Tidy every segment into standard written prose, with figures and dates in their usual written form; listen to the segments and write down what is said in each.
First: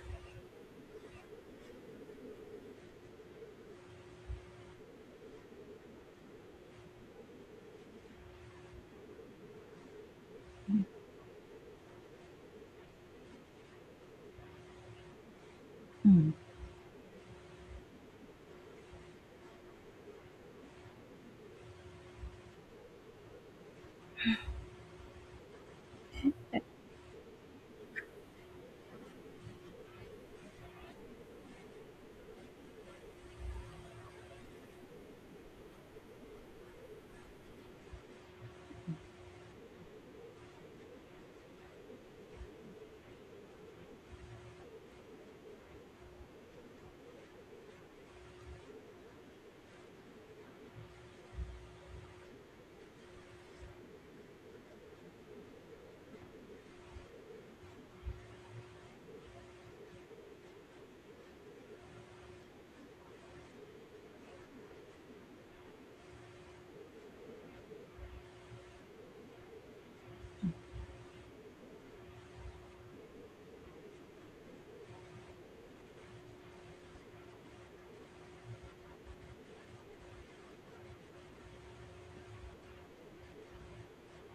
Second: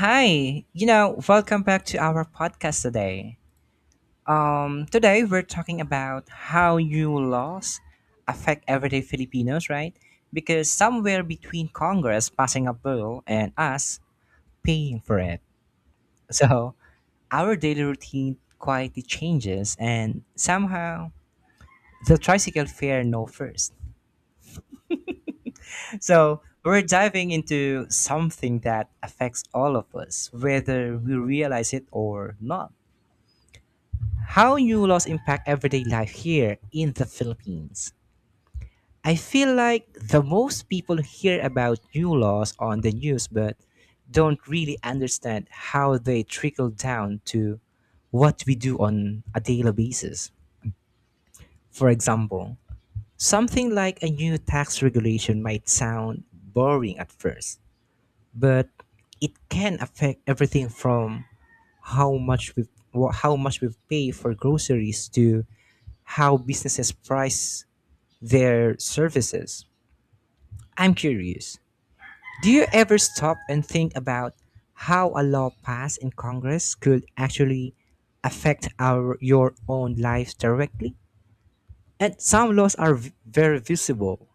Hi, welcome back to our podcast today. Today we're talking about how new laws affect everyday Filipinos, right? Because somewhere between Congress passing a bill and us paying for it. Mm. So our daily routine quietly changes and somehow the tricycle fare no first. So we're diving into something that affects all of us, whether we realize it or not. How new laws impact everyday life here in the Philippines. I feel like the most people hear about new laws on the news but don't really understand how they trickle down to what we do on a daily basis. For example, something like a new tax regulation might sound boring at first, but it can affect everything from how much we how much we pay for groceries to how businesses price their services. I'm curious. Do you ever stop and think about how a law passed in Congress could actually affect our your own lives directly? And some laws are very visible,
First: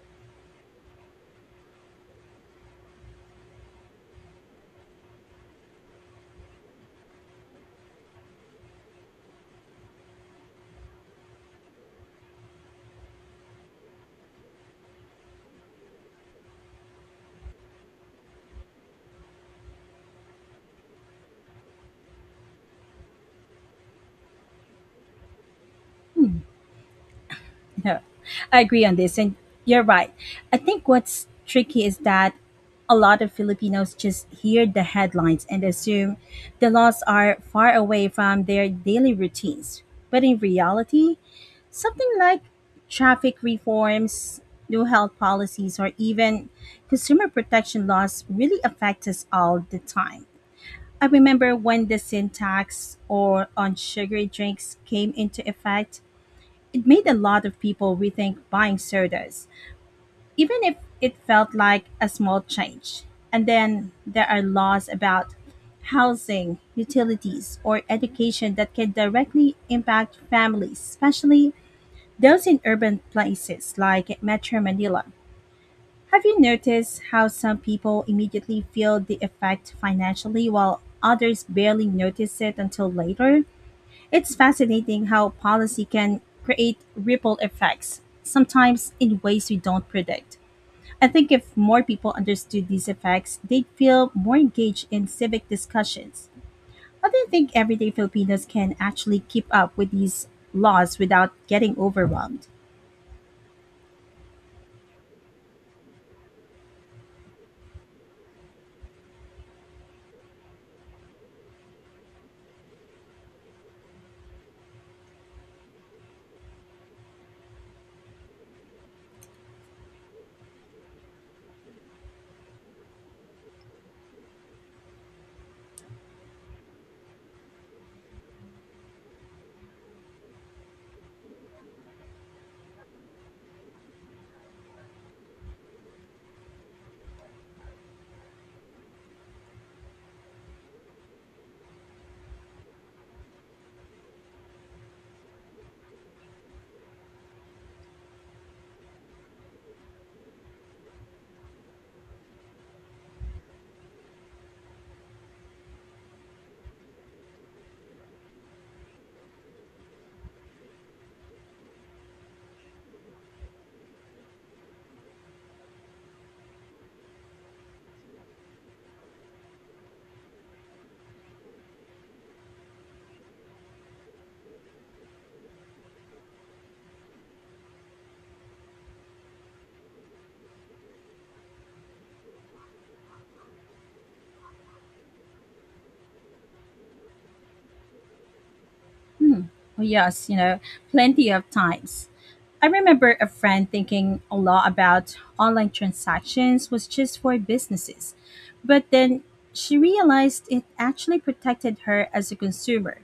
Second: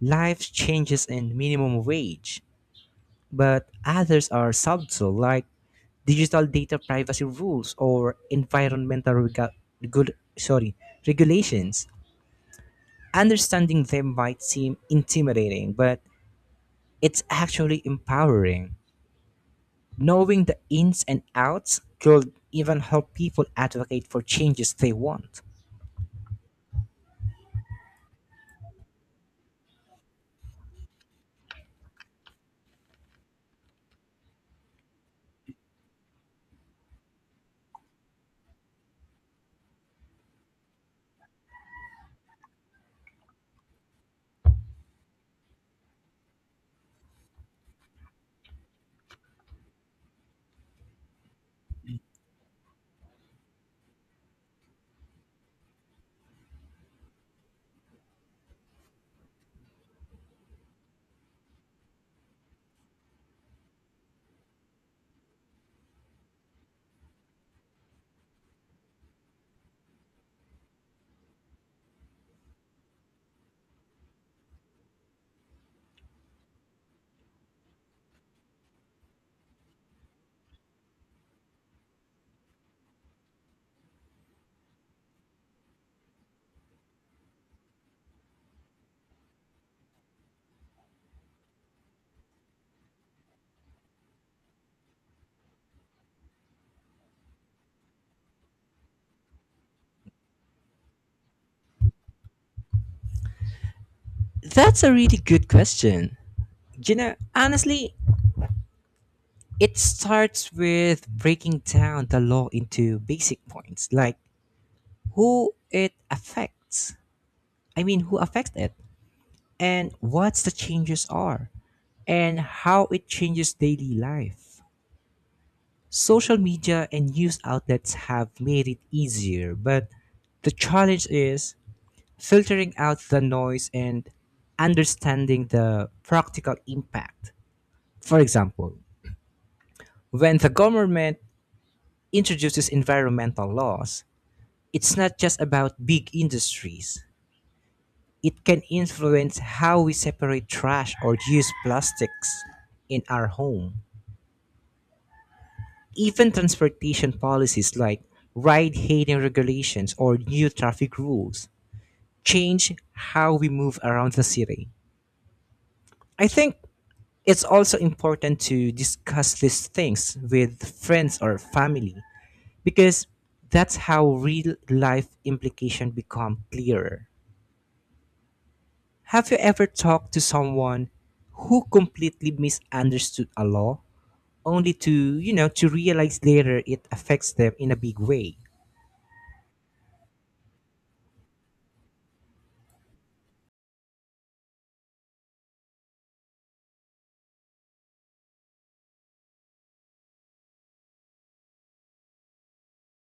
life changes in minimum wage, but others are subtle, like digital data privacy rules or environmental rega- good sorry regulations. Understanding them might seem intimidating, but it's actually empowering. Knowing the ins and outs could even help people advocate for changes they want. Yeah, I agree on this, and you're right. I think what's tricky is that a lot of Filipinos just hear the headlines and assume the laws are far away from their daily routines. But in reality, something like traffic reforms, new health policies, or even consumer protection laws really affect us all the time. I remember when the sin tax or on sugary drinks came into effect. It made a lot of people rethink buying sodas, even if it felt like a small change. And then there are laws about housing, utilities, or education that can directly impact families, especially those in urban places like Metro Manila. Have you noticed how some people immediately feel the effect financially while others barely notice it until later? It's fascinating how policy can create ripple effects, sometimes in ways we don't predict. I think if more people understood these effects, they'd feel more engaged in civic discussions. I do not think everyday Filipinos can actually keep up with these laws without getting overwhelmed. That's a really good question. Honestly, it starts with breaking down the law into basic points, like who it affects. I mean, who affects it? And what the changes are and how it changes daily life. Social media and news outlets have made it easier, but the challenge is filtering out the noise and understanding the practical impact. For example, when the government introduces environmental laws, it's not just about big industries. It can influence how we separate trash or use plastics in our home. Even transportation policies like ride hailing regulations or new traffic rules change how we move around the city. I think it's also important to discuss these things with friends or family because that's how real life implications become clearer. Have you ever talked to someone who completely misunderstood a law only to to realize later it affects them in a big way? Oh, yes, you know, plenty of times. I remember a friend thinking a lot about online transactions was just for businesses, but then she realized it actually protected her as a consumer.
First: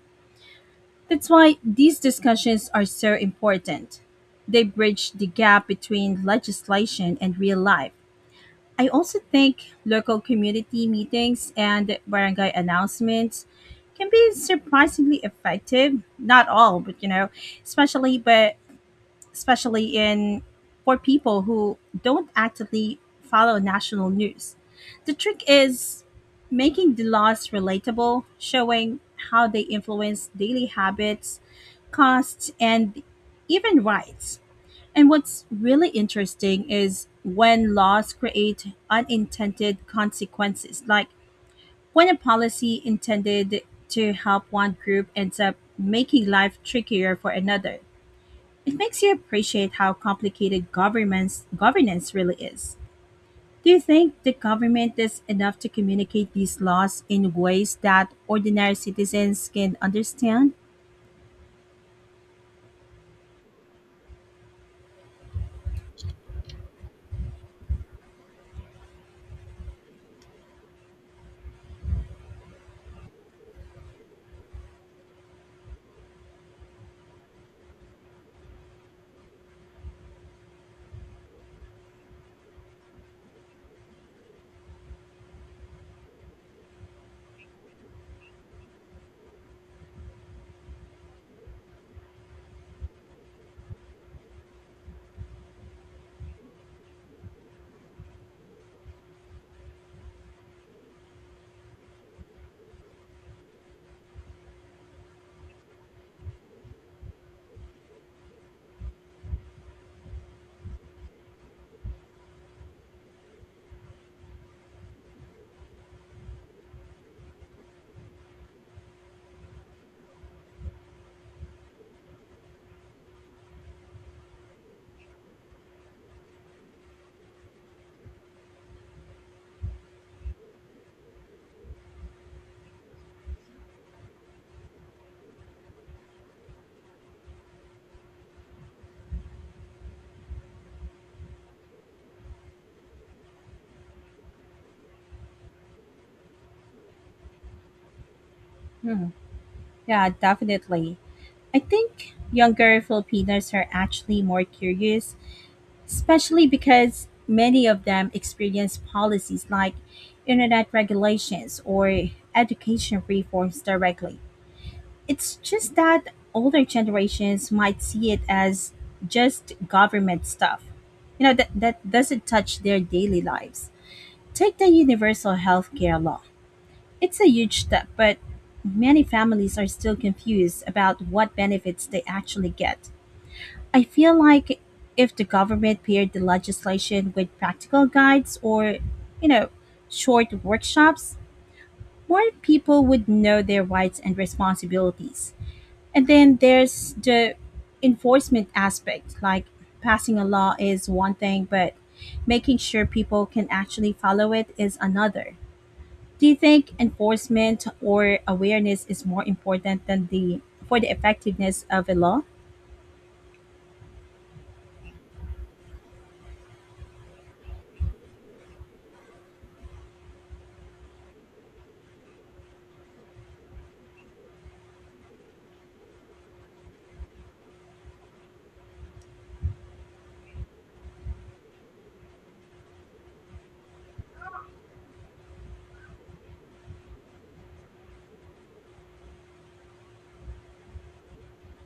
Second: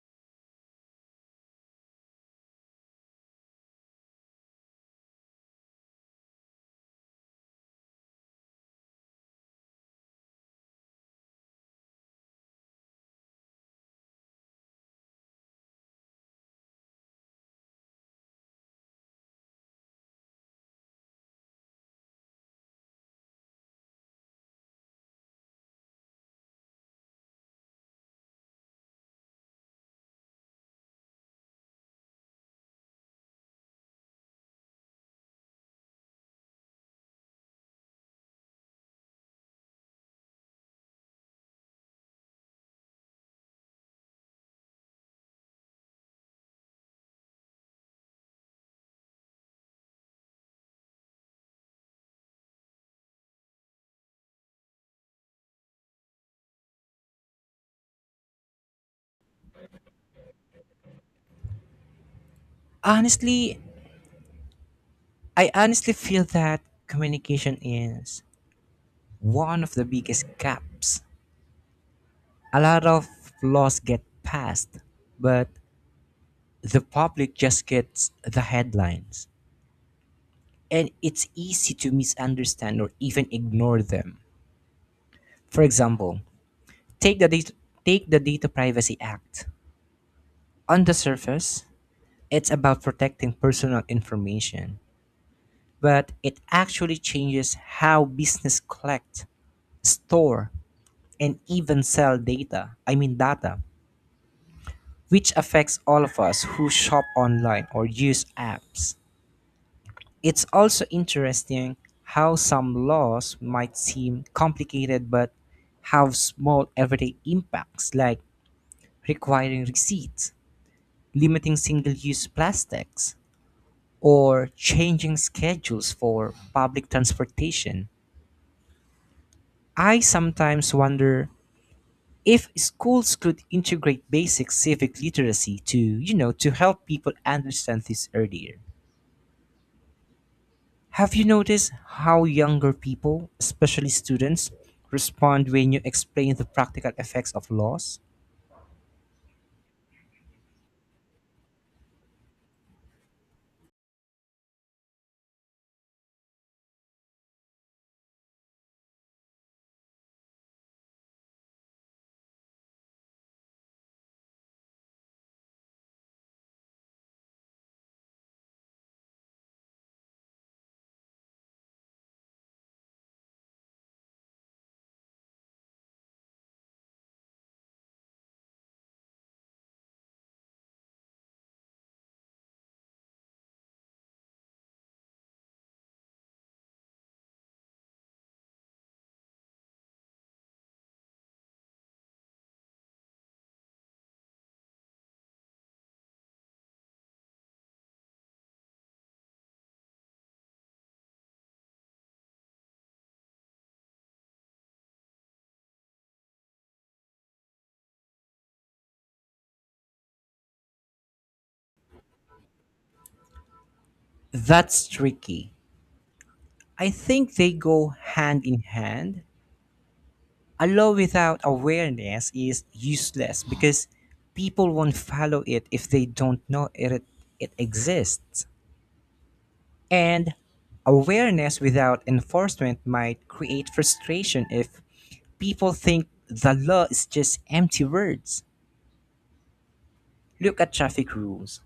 That's why these discussions are so important. They bridge the gap between legislation and real life. I also think local community meetings and barangay announcements can be surprisingly effective. Not all, but you know, especially but especially in for people who don't actively follow national news. The trick is making the laws relatable, showing how they influence daily habits, costs, and even rights. And what's really interesting is when laws create unintended consequences, like when a policy intended to help one group ends up making life trickier for another. It makes you appreciate how complicated governments governance really is. Do you think the government is enough to communicate these laws in ways that ordinary citizens can understand? Honestly, I honestly feel that communication is one of the biggest gaps. A lot of laws get passed, but the public just gets the headlines. And it's easy to misunderstand or even ignore them. For example, take the data, take the Data Privacy Act. On the surface, it's about protecting personal information, but it actually changes how business collect, store, and even sell data, I mean data, which affects all of us who shop online or use apps. It's also interesting how some laws might seem complicated but have small everyday impacts like requiring receipts, limiting single use plastics, or changing schedules for public transportation. I sometimes wonder if schools could integrate basic civic literacy to to help people understand this earlier. Have you noticed how younger people especially students respond when you explain the practical effects of laws? Hmm. Yeah, definitely. I think younger Filipinos are actually more curious, especially because many of them experience policies like internet regulations or education reforms directly. It's just that older generations might see it as just government stuff, you know, that doesn't touch their daily lives. Take the universal healthcare law. It's a huge step, but many families are still confused about what benefits they actually get. I feel like if the government paired the legislation with practical guides or, you know, short workshops, more people would know their rights and responsibilities. And then there's the enforcement aspect, like passing a law is one thing, but making sure people can actually follow it is another. Do you think enforcement or awareness is more important than the for the effectiveness of a law? That's tricky. I think they go hand in hand. A law without awareness is useless because people won't follow it if they don't know it exists. And awareness without enforcement might create frustration if people think the law is just empty words. Look at traffic rules.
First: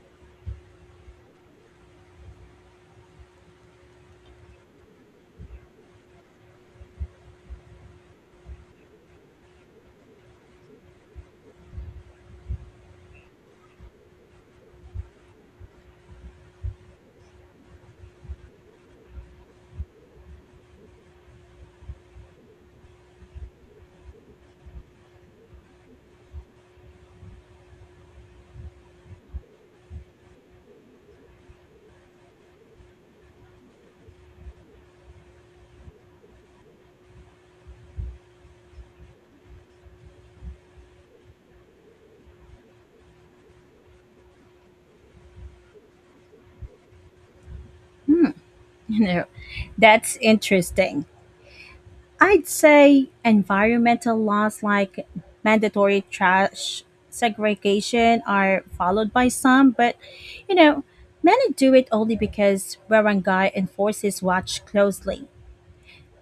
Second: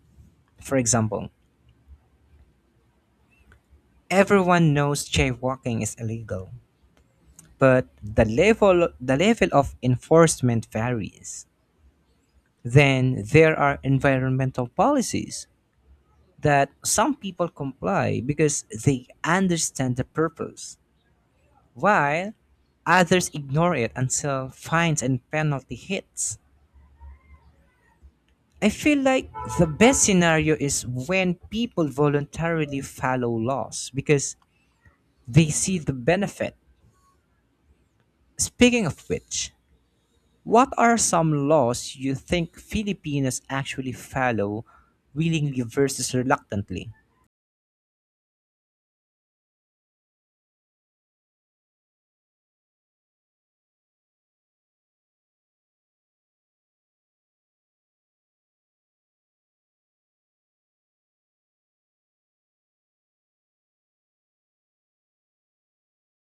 For example, everyone knows jaywalking is illegal, but the level of enforcement varies. Then there are environmental policies that some people comply because they understand the purpose, while others ignore it until fines and penalty hits. I feel like the best scenario is when people voluntarily follow laws because they see the benefit. Speaking of which, what are some laws you think Filipinos actually follow willingly versus reluctantly? You know, that's interesting. I'd say environmental laws like mandatory trash segregation are followed by some, but you know, many do it only because barangay enforces watch closely.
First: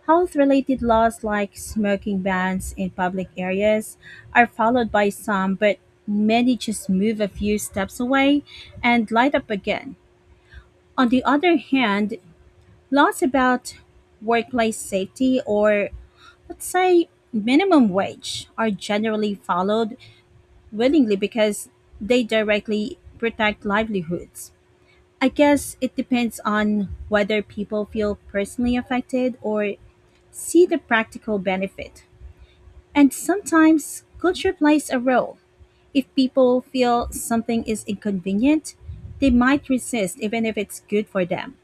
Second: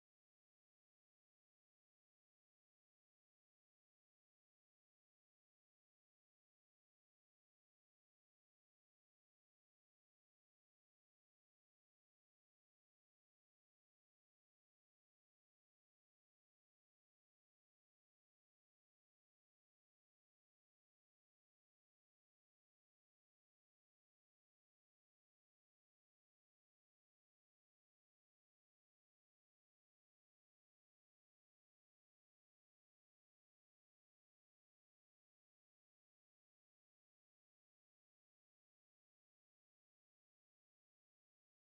Health related laws like smoking bans in public areas are followed by some, but many just move a few steps away and light up again. On the other hand, laws about workplace safety or let's say minimum wage are generally followed willingly because they directly protect livelihoods. I guess it depends on whether people feel personally affected or see the practical benefit. And sometimes culture plays a role. If people feel something is inconvenient, they might resist even if it's good for them.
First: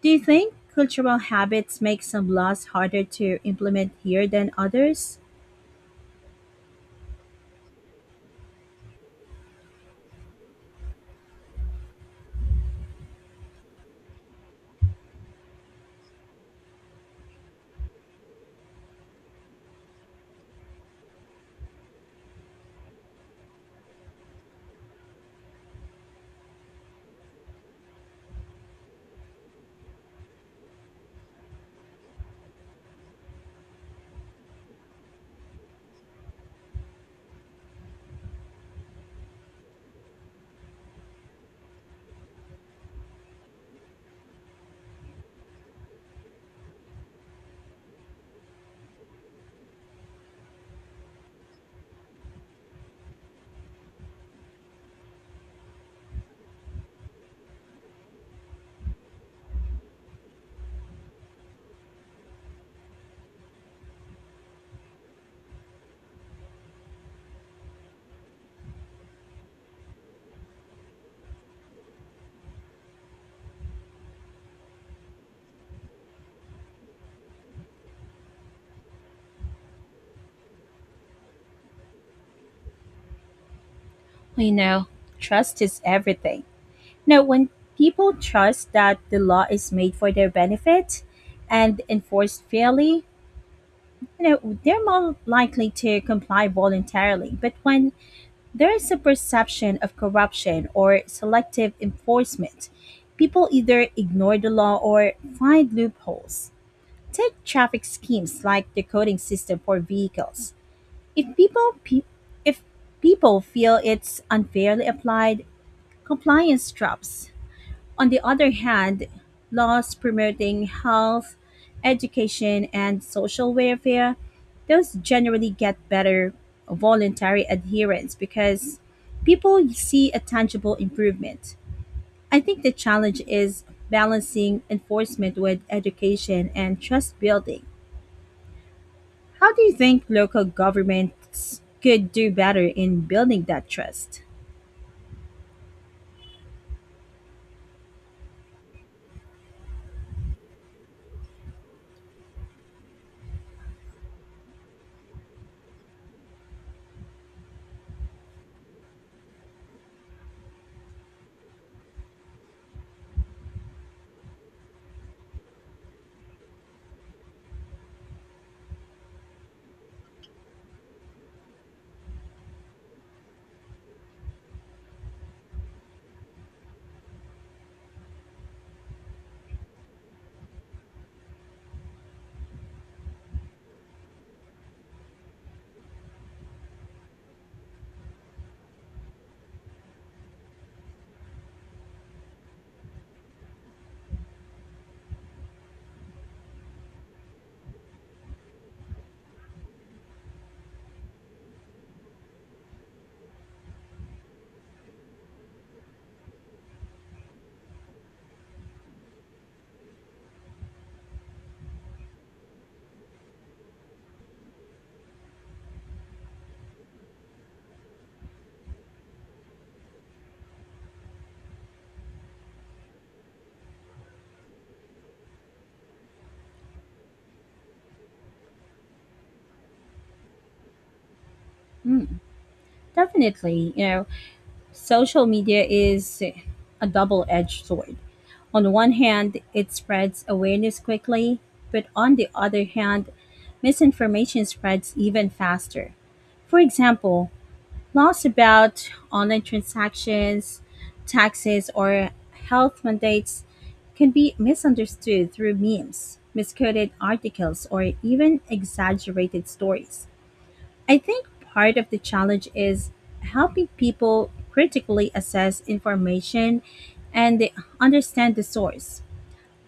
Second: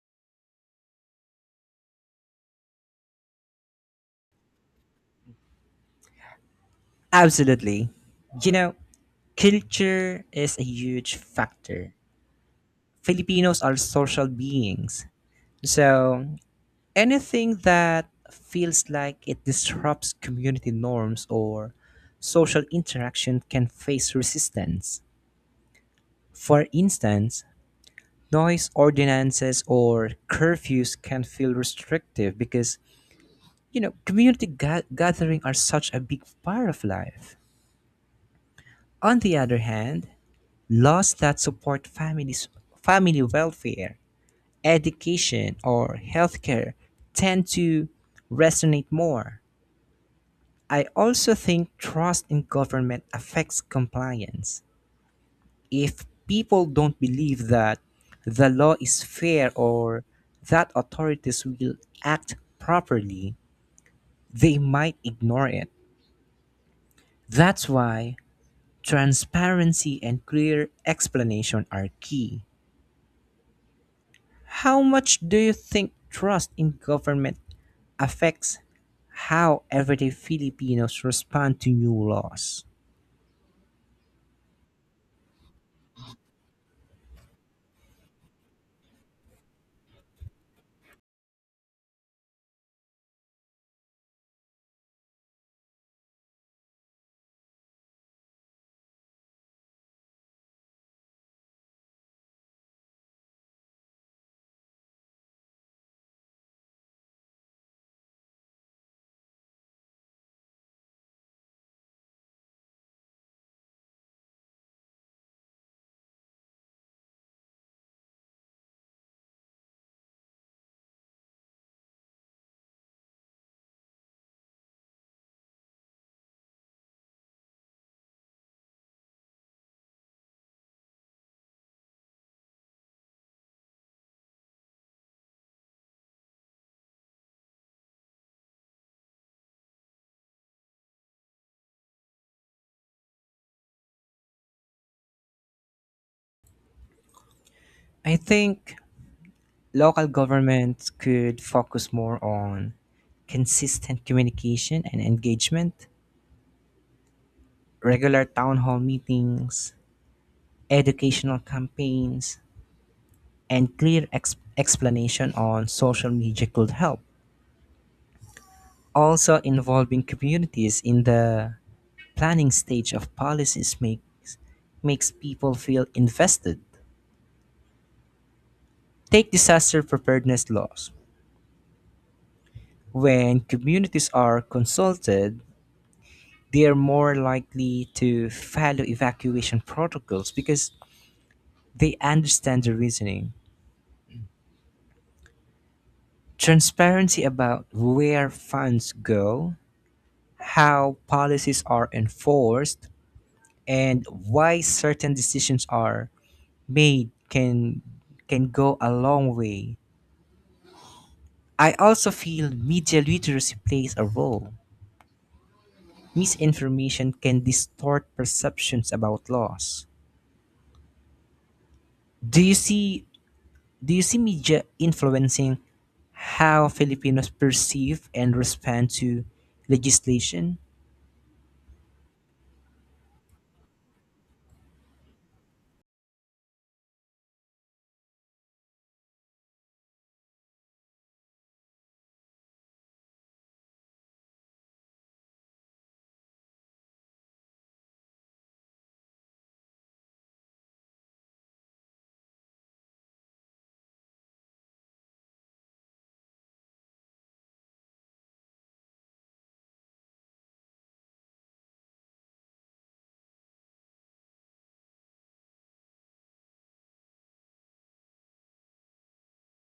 Do you think cultural habits make some laws harder to implement here than others? Absolutely. You know, culture is a huge factor. Filipinos are social beings. So, anything that feels like it disrupts community norms or social interaction can face resistance. For instance, noise ordinances or curfews can feel restrictive because, community gathering are such a big part of life. On the other hand, laws that support families, family welfare, education, or healthcare tend to resonate more. I also think trust in government affects compliance. If people don't believe that the law is fair or that authorities will act properly, they might ignore it. That's why transparency and clear explanation are key. How much do you think trust in government affects how everyday Filipinos respond to new laws? You know, trust is everything. Now, when people trust that the law is made for their benefit and enforced fairly, you know, they're more likely to comply voluntarily. But when there is a perception of corruption or selective enforcement, people either ignore the law or find loopholes. Take traffic schemes like the coding system for vehicles. If people pe- if people feel it's unfairly applied, compliance traps, on the other hand, laws promoting health, education, and social welfare, those generally get better voluntary adherence because people see a tangible improvement. I think the challenge is balancing enforcement with education and trust building. How do you think local governments could do better in building that trust? I think local governments could focus more on consistent communication and engagement, regular town hall meetings, educational campaigns, and clear explanation on social media could help. Also, involving communities in the planning stage of policies makes people feel invested. Take disaster preparedness laws. When communities are consulted, they are more likely to follow evacuation protocols because they understand the reasoning. Transparency about where funds go, how policies are enforced, and why certain decisions are made can go a long way. I also feel media literacy plays a role. Misinformation can distort perceptions about laws. Do you see Do you see media influencing how Filipinos perceive and respond to legislation? Hmm, definitely, you know, social media is a double edged sword. On the one hand, it spreads awareness quickly, but on the other hand, misinformation spreads even faster. For example, laws about online transactions, taxes, or health mandates can be misunderstood through memes, misquoted articles, or even exaggerated stories. I think part of the challenge is helping people critically assess information and understand the source.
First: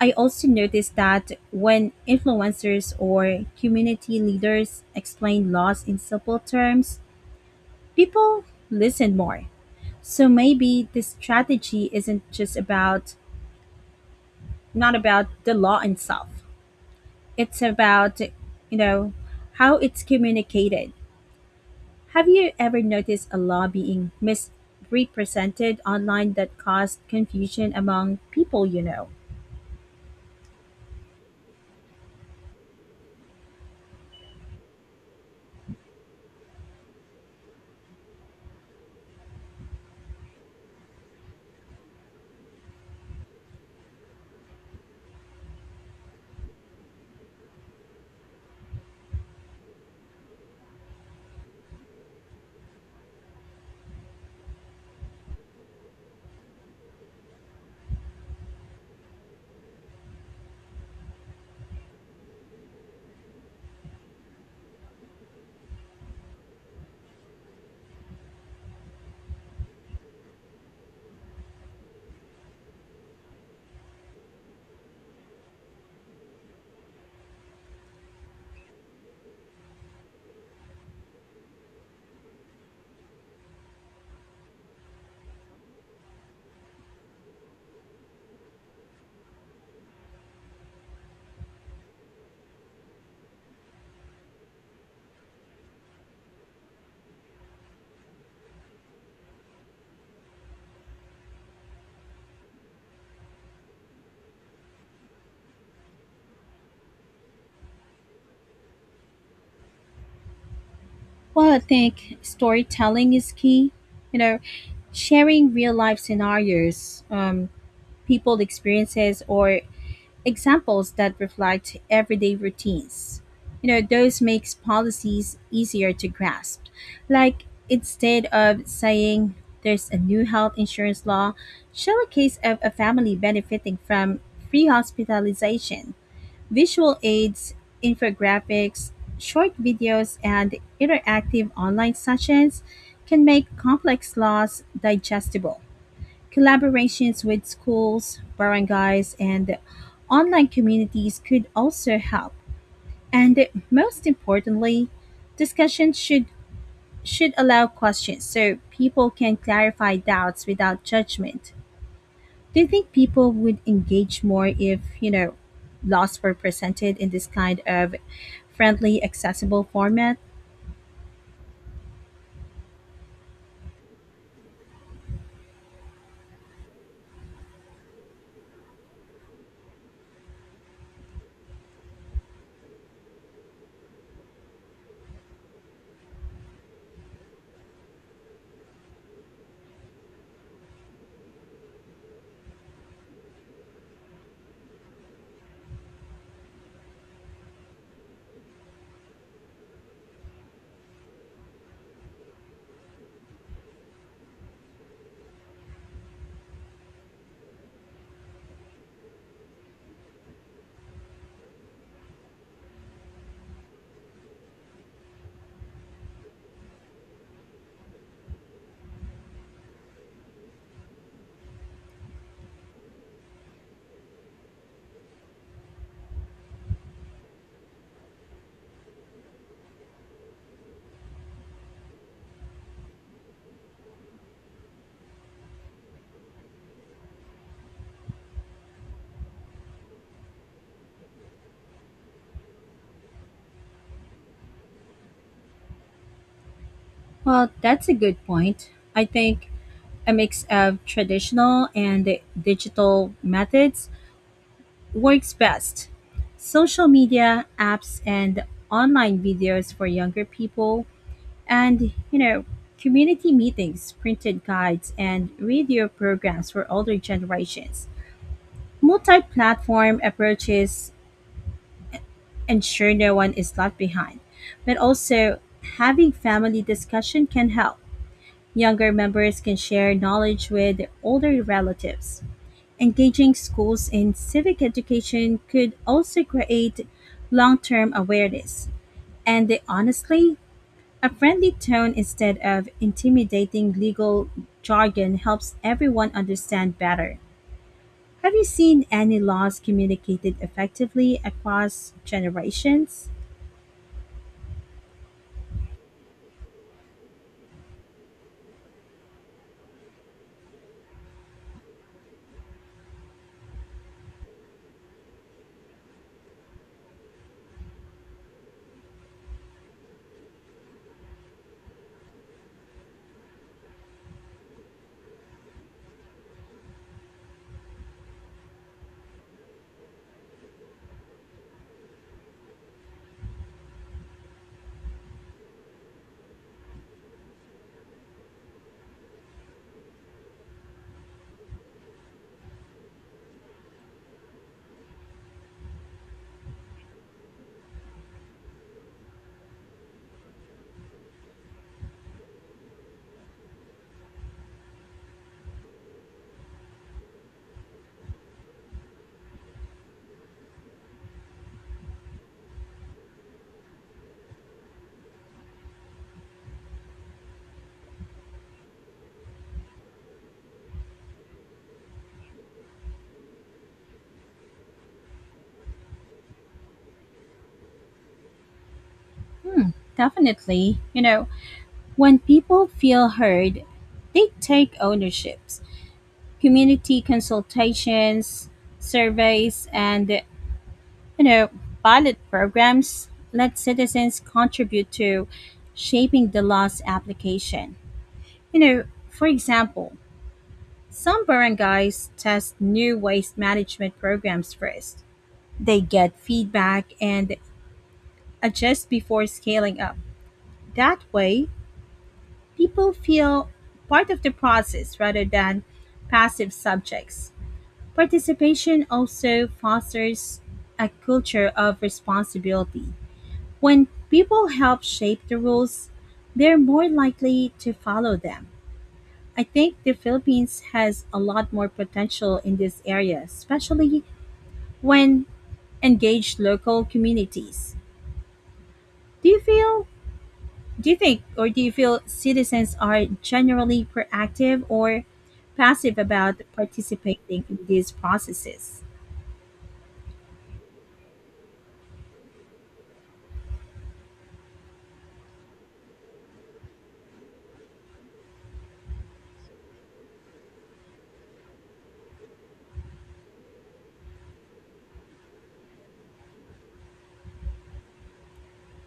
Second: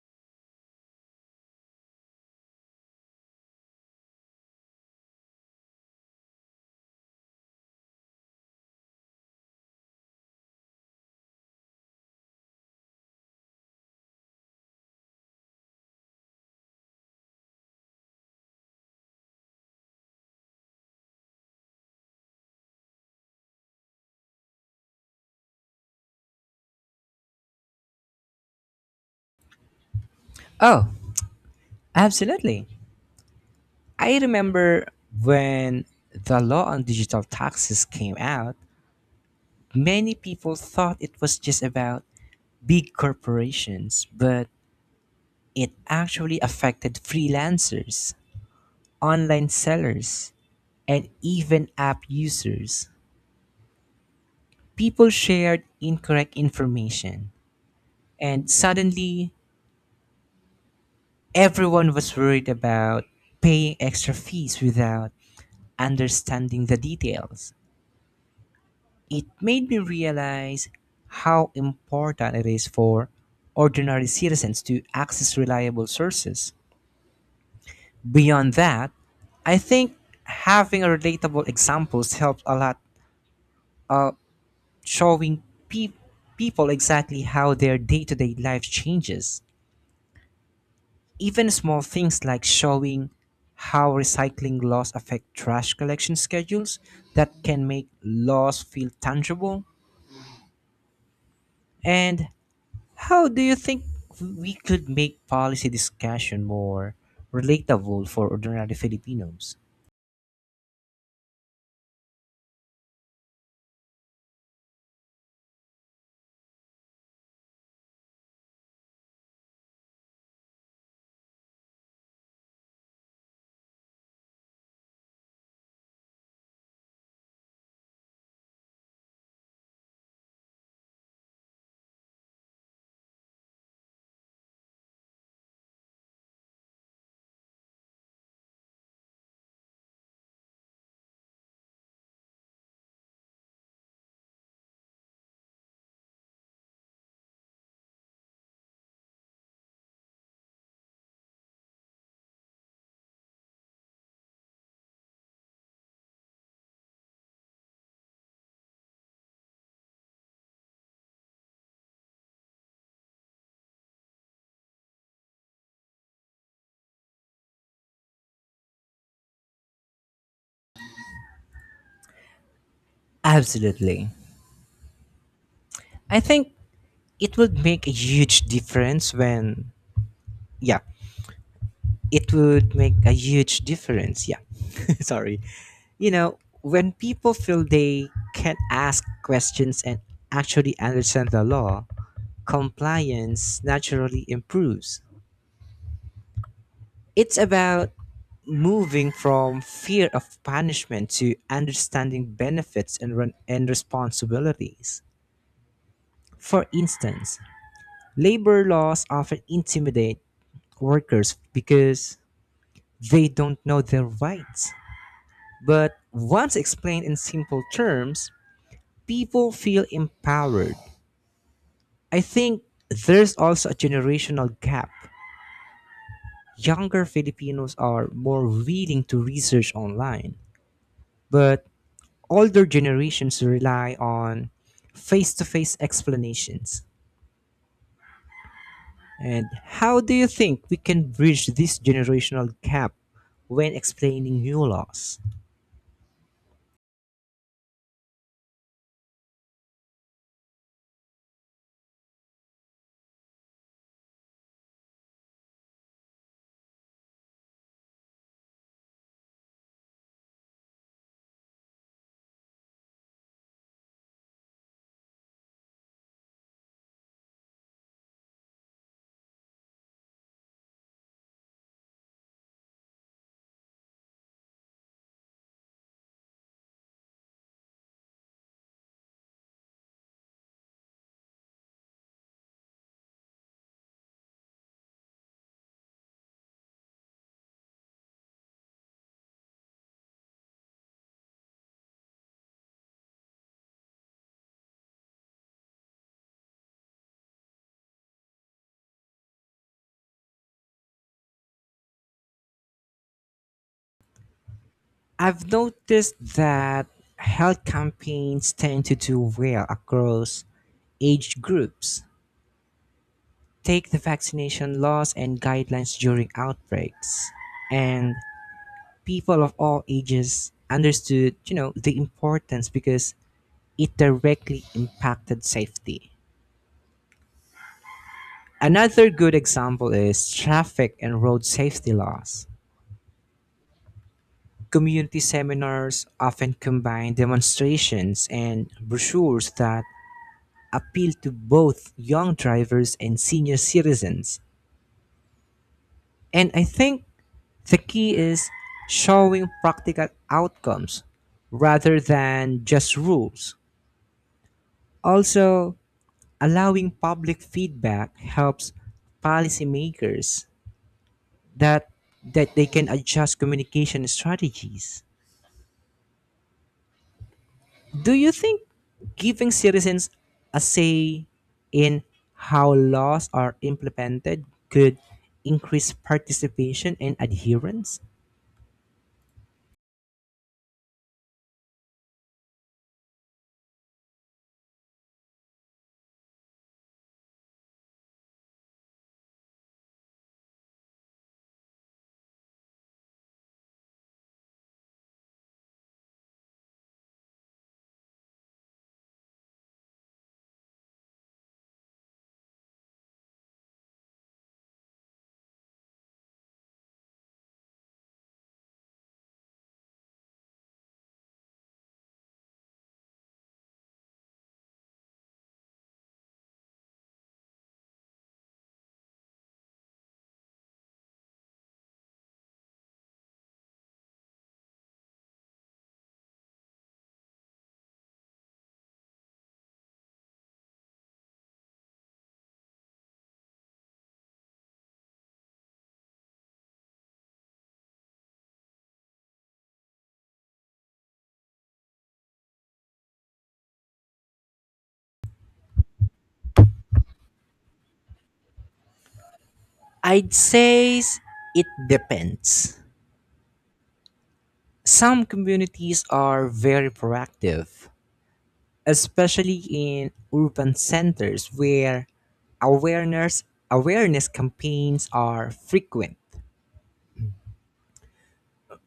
I also noticed that when influencers or community leaders explain laws in simple terms, people listen more. So maybe the strategy isn't just about not about the law itself. It's about, you know, how it's communicated. Have you ever noticed a law being misrepresented online that caused confusion among people you know? Oh, absolutely. I remember when the law on digital taxes came out, many people thought it was just about big corporations, but it actually affected freelancers, online sellers, and even app users. People shared incorrect information, and suddenly everyone was worried about paying extra fees without understanding the details. It made me realize how important it is for ordinary citizens to access reliable sources. Beyond that, I think having relatable examples helps a lot, uh, showing pe- people exactly how their day to day life changes. Even small things like showing how recycling laws affect trash collection schedules that can make laws feel tangible. And how do you think we could make policy discussion more relatable for ordinary Filipinos? Well, I think storytelling is key. You know, sharing real life scenarios, people experiences, or examples that reflect everyday routines. You know, those makes policies easier to grasp. Like instead of saying there's a new health insurance law, show a case of a family benefiting from free hospitalization, visual aids, infographics, short videos and interactive online sessions can make complex laws digestible. Collaborations with schools, barangays, and online communities could also help. And most importantly, discussions should allow questions so people can clarify doubts without judgment. Do you think people would engage more if, you know, laws were presented in this kind of friendly, accessible format? Absolutely. I think it would make a huge difference when, yeah, it would make a huge difference. Yeah. Sorry. You know, when people feel they can ask questions and actually understand the law, compliance naturally improves. It's about moving from fear of punishment to understanding benefits and responsibilities. For instance, labor laws often intimidate workers because they don't know their rights. But once explained in simple terms, people feel empowered. I think there's also a generational gap. Younger Filipinos are more willing to research online, but older generations rely on face to face explanations. And how do you think we can bridge this generational gap when explaining new laws? Well, that's a good point. I think a mix of traditional and digital methods works best. Social media, apps, and online videos for younger people, and, you know, community meetings, printed guides, and radio programs for older generations. Multi platform approaches ensure no one is left behind, but also having family discussion can help. Younger members can share knowledge with older relatives. Engaging schools in civic education could also create long term awareness and, honestly, a friendly tone instead of intimidating legal jargon helps everyone understand better. Have you seen any laws communicated effectively across generations? I've noticed that health campaigns tend to do well across age groups. Take the vaccination laws and guidelines during outbreaks. And people of all ages understood, you know, the importance because it directly impacted safety. Another good example is traffic and road safety laws. Community seminars often combine demonstrations and brochures that appeal to both young drivers and senior citizens. And I think the key is showing practical outcomes rather than just rules. Also, allowing public feedback helps policymakers that that they can adjust communication strategies. Do you think giving citizens a say in how laws are implemented could increase participation and adherence? Definitely. You know, when people feel heard, they take ownerships. Community consultations, surveys, and, you know, pilot programs let citizens contribute to shaping the law's application. You know, for example, some barangays test new waste management programs first. They get feedback and adjust before scaling up. That way, people feel part of the process rather than passive subjects. Participation also fosters a culture of responsibility. When people help shape the rules, they're more likely to follow them. I think the Philippines has a lot more potential in this area, especially when engaged local communities. Do you feel do you feel citizens are generally proactive or passive about participating in these processes? I'd say s- it depends. Some communities are very proactive, especially in urban centers where awareness awareness campaigns are frequent.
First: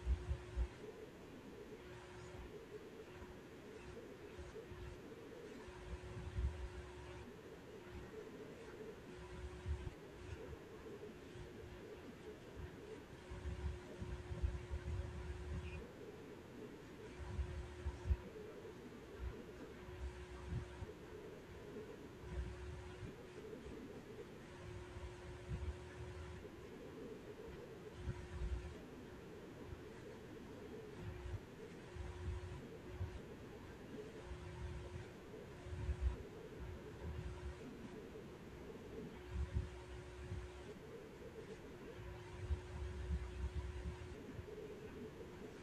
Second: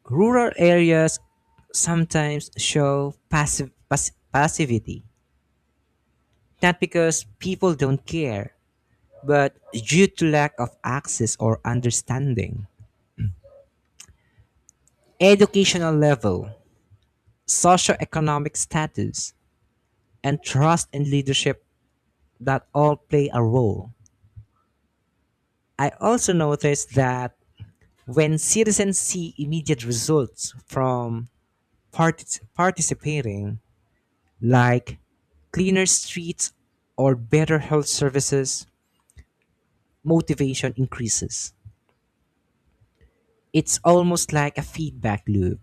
Rural areas sometimes show passivity. Not because people don't care, but due to lack of access or understanding. Educational level, socioeconomic status, and trust in leadership that all play a role. I also noticed that when citizens see immediate results from participating, like cleaner streets or better health services, motivation increases. It's almost like a feedback loop.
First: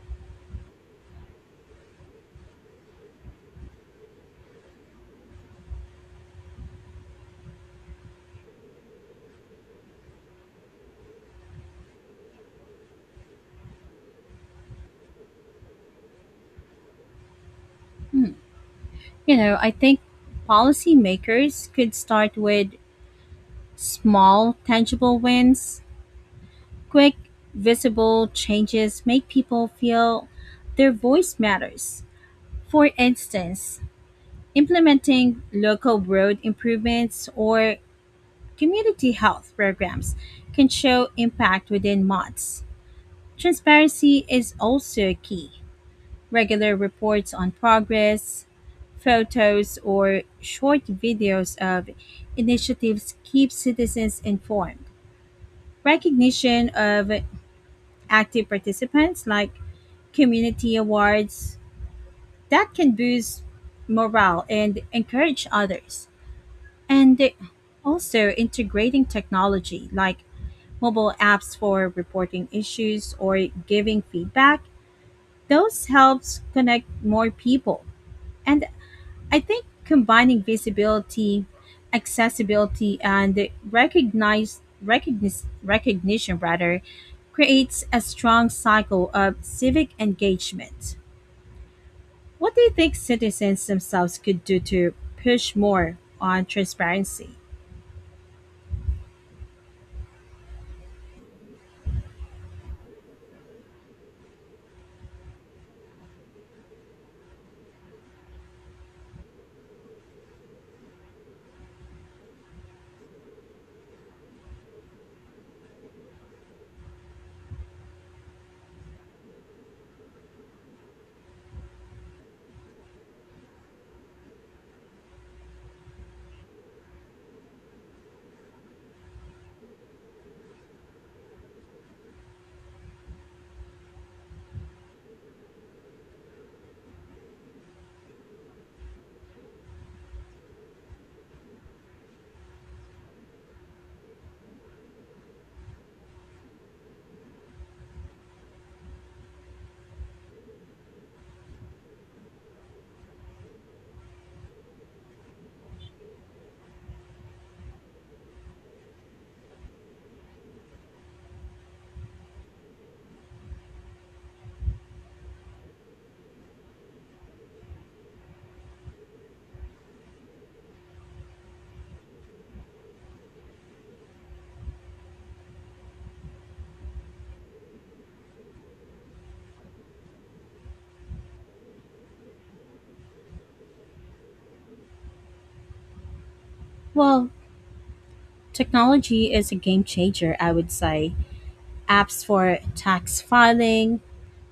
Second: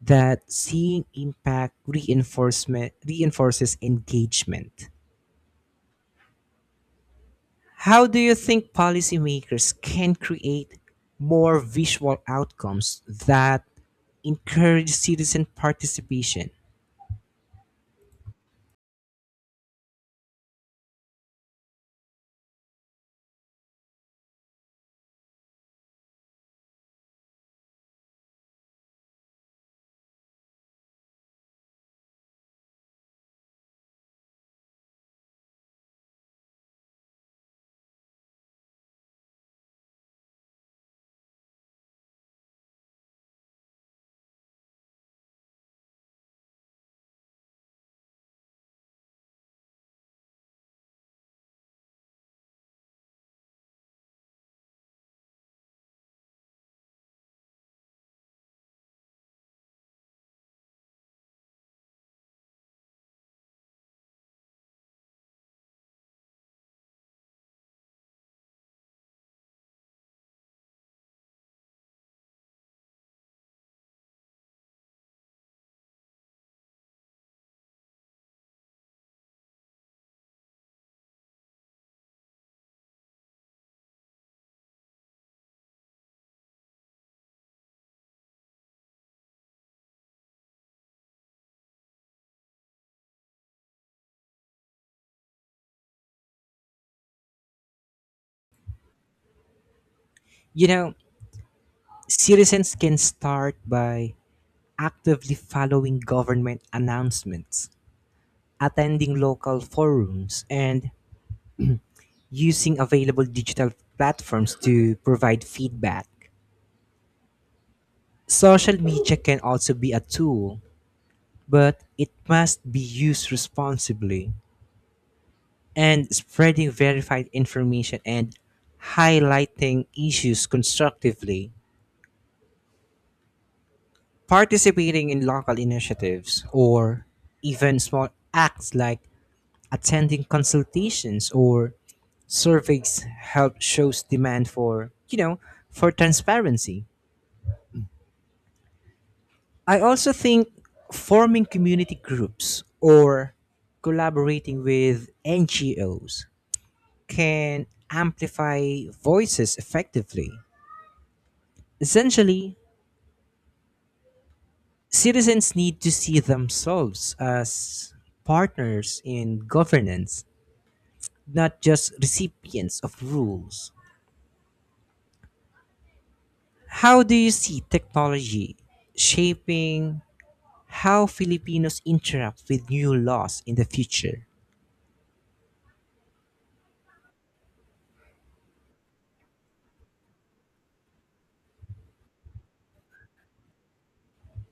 That seeing impact reinforcement reinforces engagement. How do you think policymakers can create more visual outcomes that encourage citizen participation? You know, I think policymakers could start with small tangible wins. Quick, visible changes make people feel their voice matters. For instance, implementing local road improvements or community health programs can show impact within months. Transparency is also key. Regular reports on progress, photos, or short videos of initiatives keep citizens informed. Recognition of active participants like community awards that can boost morale and encourage others. And they- Also integrating technology like mobile apps for reporting issues or giving feedback, those helps connect more people. And I think combining visibility, accessibility and recognition rather creates a strong cycle of civic engagement. What do you think citizens themselves could do to push more on transparency? You know, citizens can start by actively following government announcements, attending local forums, and using available digital platforms to provide feedback. Social media can also be a tool but it must be used responsibly and spreading verified information and highlighting issues constructively. Participating in local initiatives or even small acts like attending consultations or surveys help shows demand for transparency. I also think forming community groups or collaborating with NGOs can amplify voices effectively. Essentially, citizens need to see themselves as partners in governance, not just recipients of rules. How do you see technology shaping how Filipinos interact with new laws in the future? Well, technology is a game changer, I would say. Apps for tax filing,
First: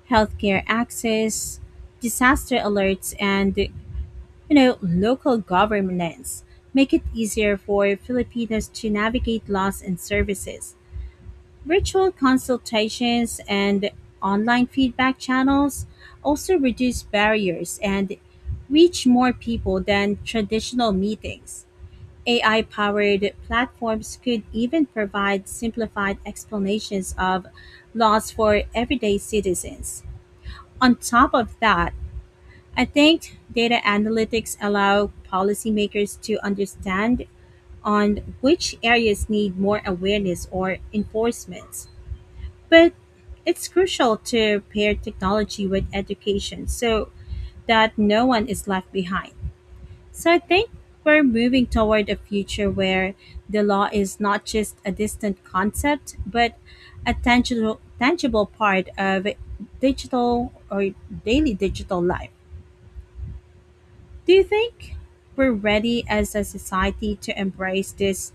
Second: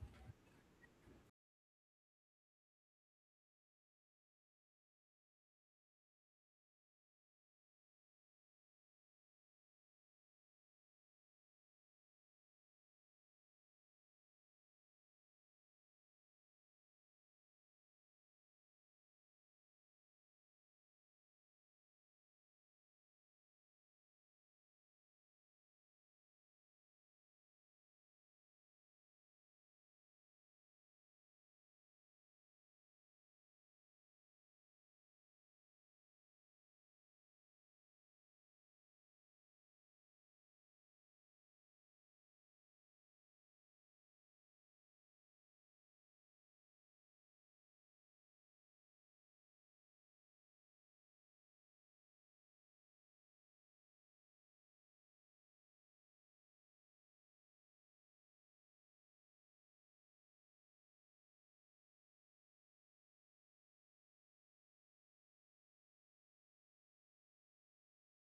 healthcare access, disaster alerts, and you know, local governance make it easier for Filipinos to navigate laws and services. Virtual consultations and online feedback channels also reduce barriers and reach more people than traditional meetings. AI powered platforms could even provide simplified explanations of laws for everyday citizens. On top of that, I think data analytics allow policymakers to understand on which areas need more awareness or enforcement. But it's crucial to pair technology with education so that no one is left behind. So I think we're moving toward a future where the law is not just a distant concept, but a tangible part of digital or daily digital life. Do you think we're ready as a society to embrace this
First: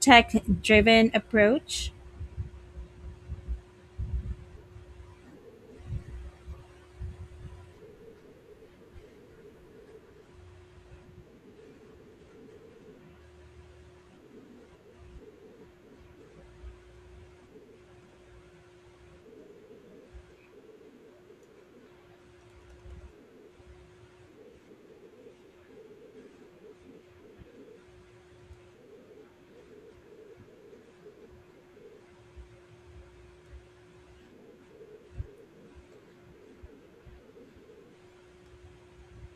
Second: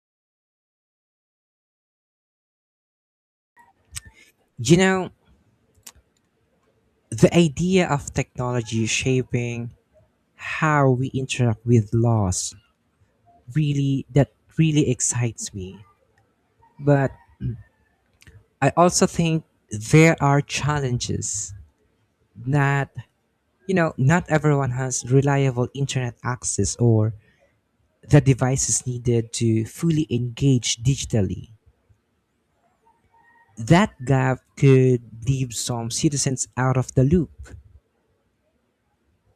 tech driven approach? You know, the idea of technology shaping how we interact with laws really that really excites me. But I also think there are challenges that not everyone has reliable internet access or the devices needed to fully engage digitally. That gap could leave some citizens out of the loop,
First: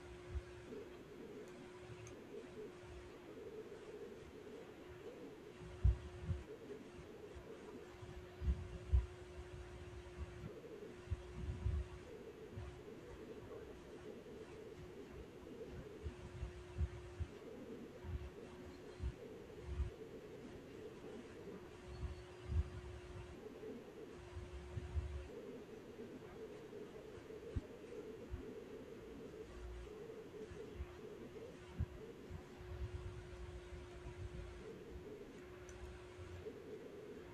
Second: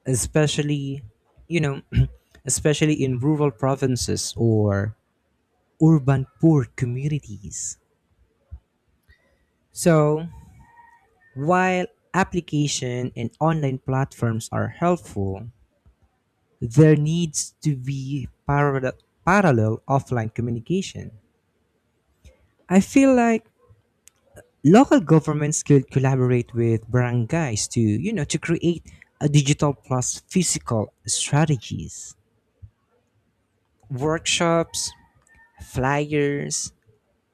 especially, you know, especially in rural provinces or urban poor communities. So, while application and online platforms are helpful, there needs to be parallel offline communication. I feel like local governments could collaborate with barangays to to create a digital plus physical strategies, workshops, flyers,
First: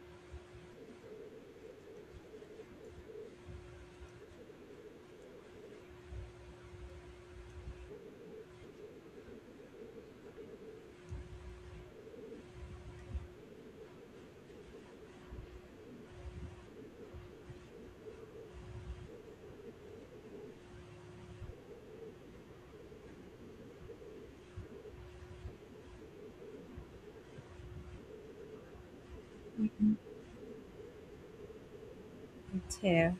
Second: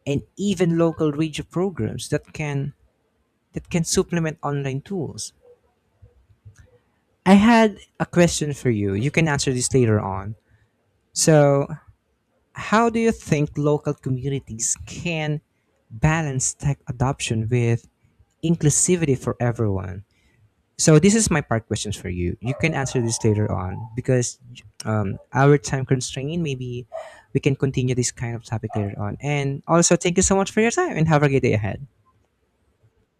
and even local radio programs that can supplement online tools. I had a question for you. You can answer this later on. So, how do you think local communities can balance tech adoption with inclusivity for everyone? So this is my part questions for you. You can answer this later on because our time constraint. Maybe we can continue this kind of topic later on. And Me also, thank you so much for your time and have a great day ahead. too.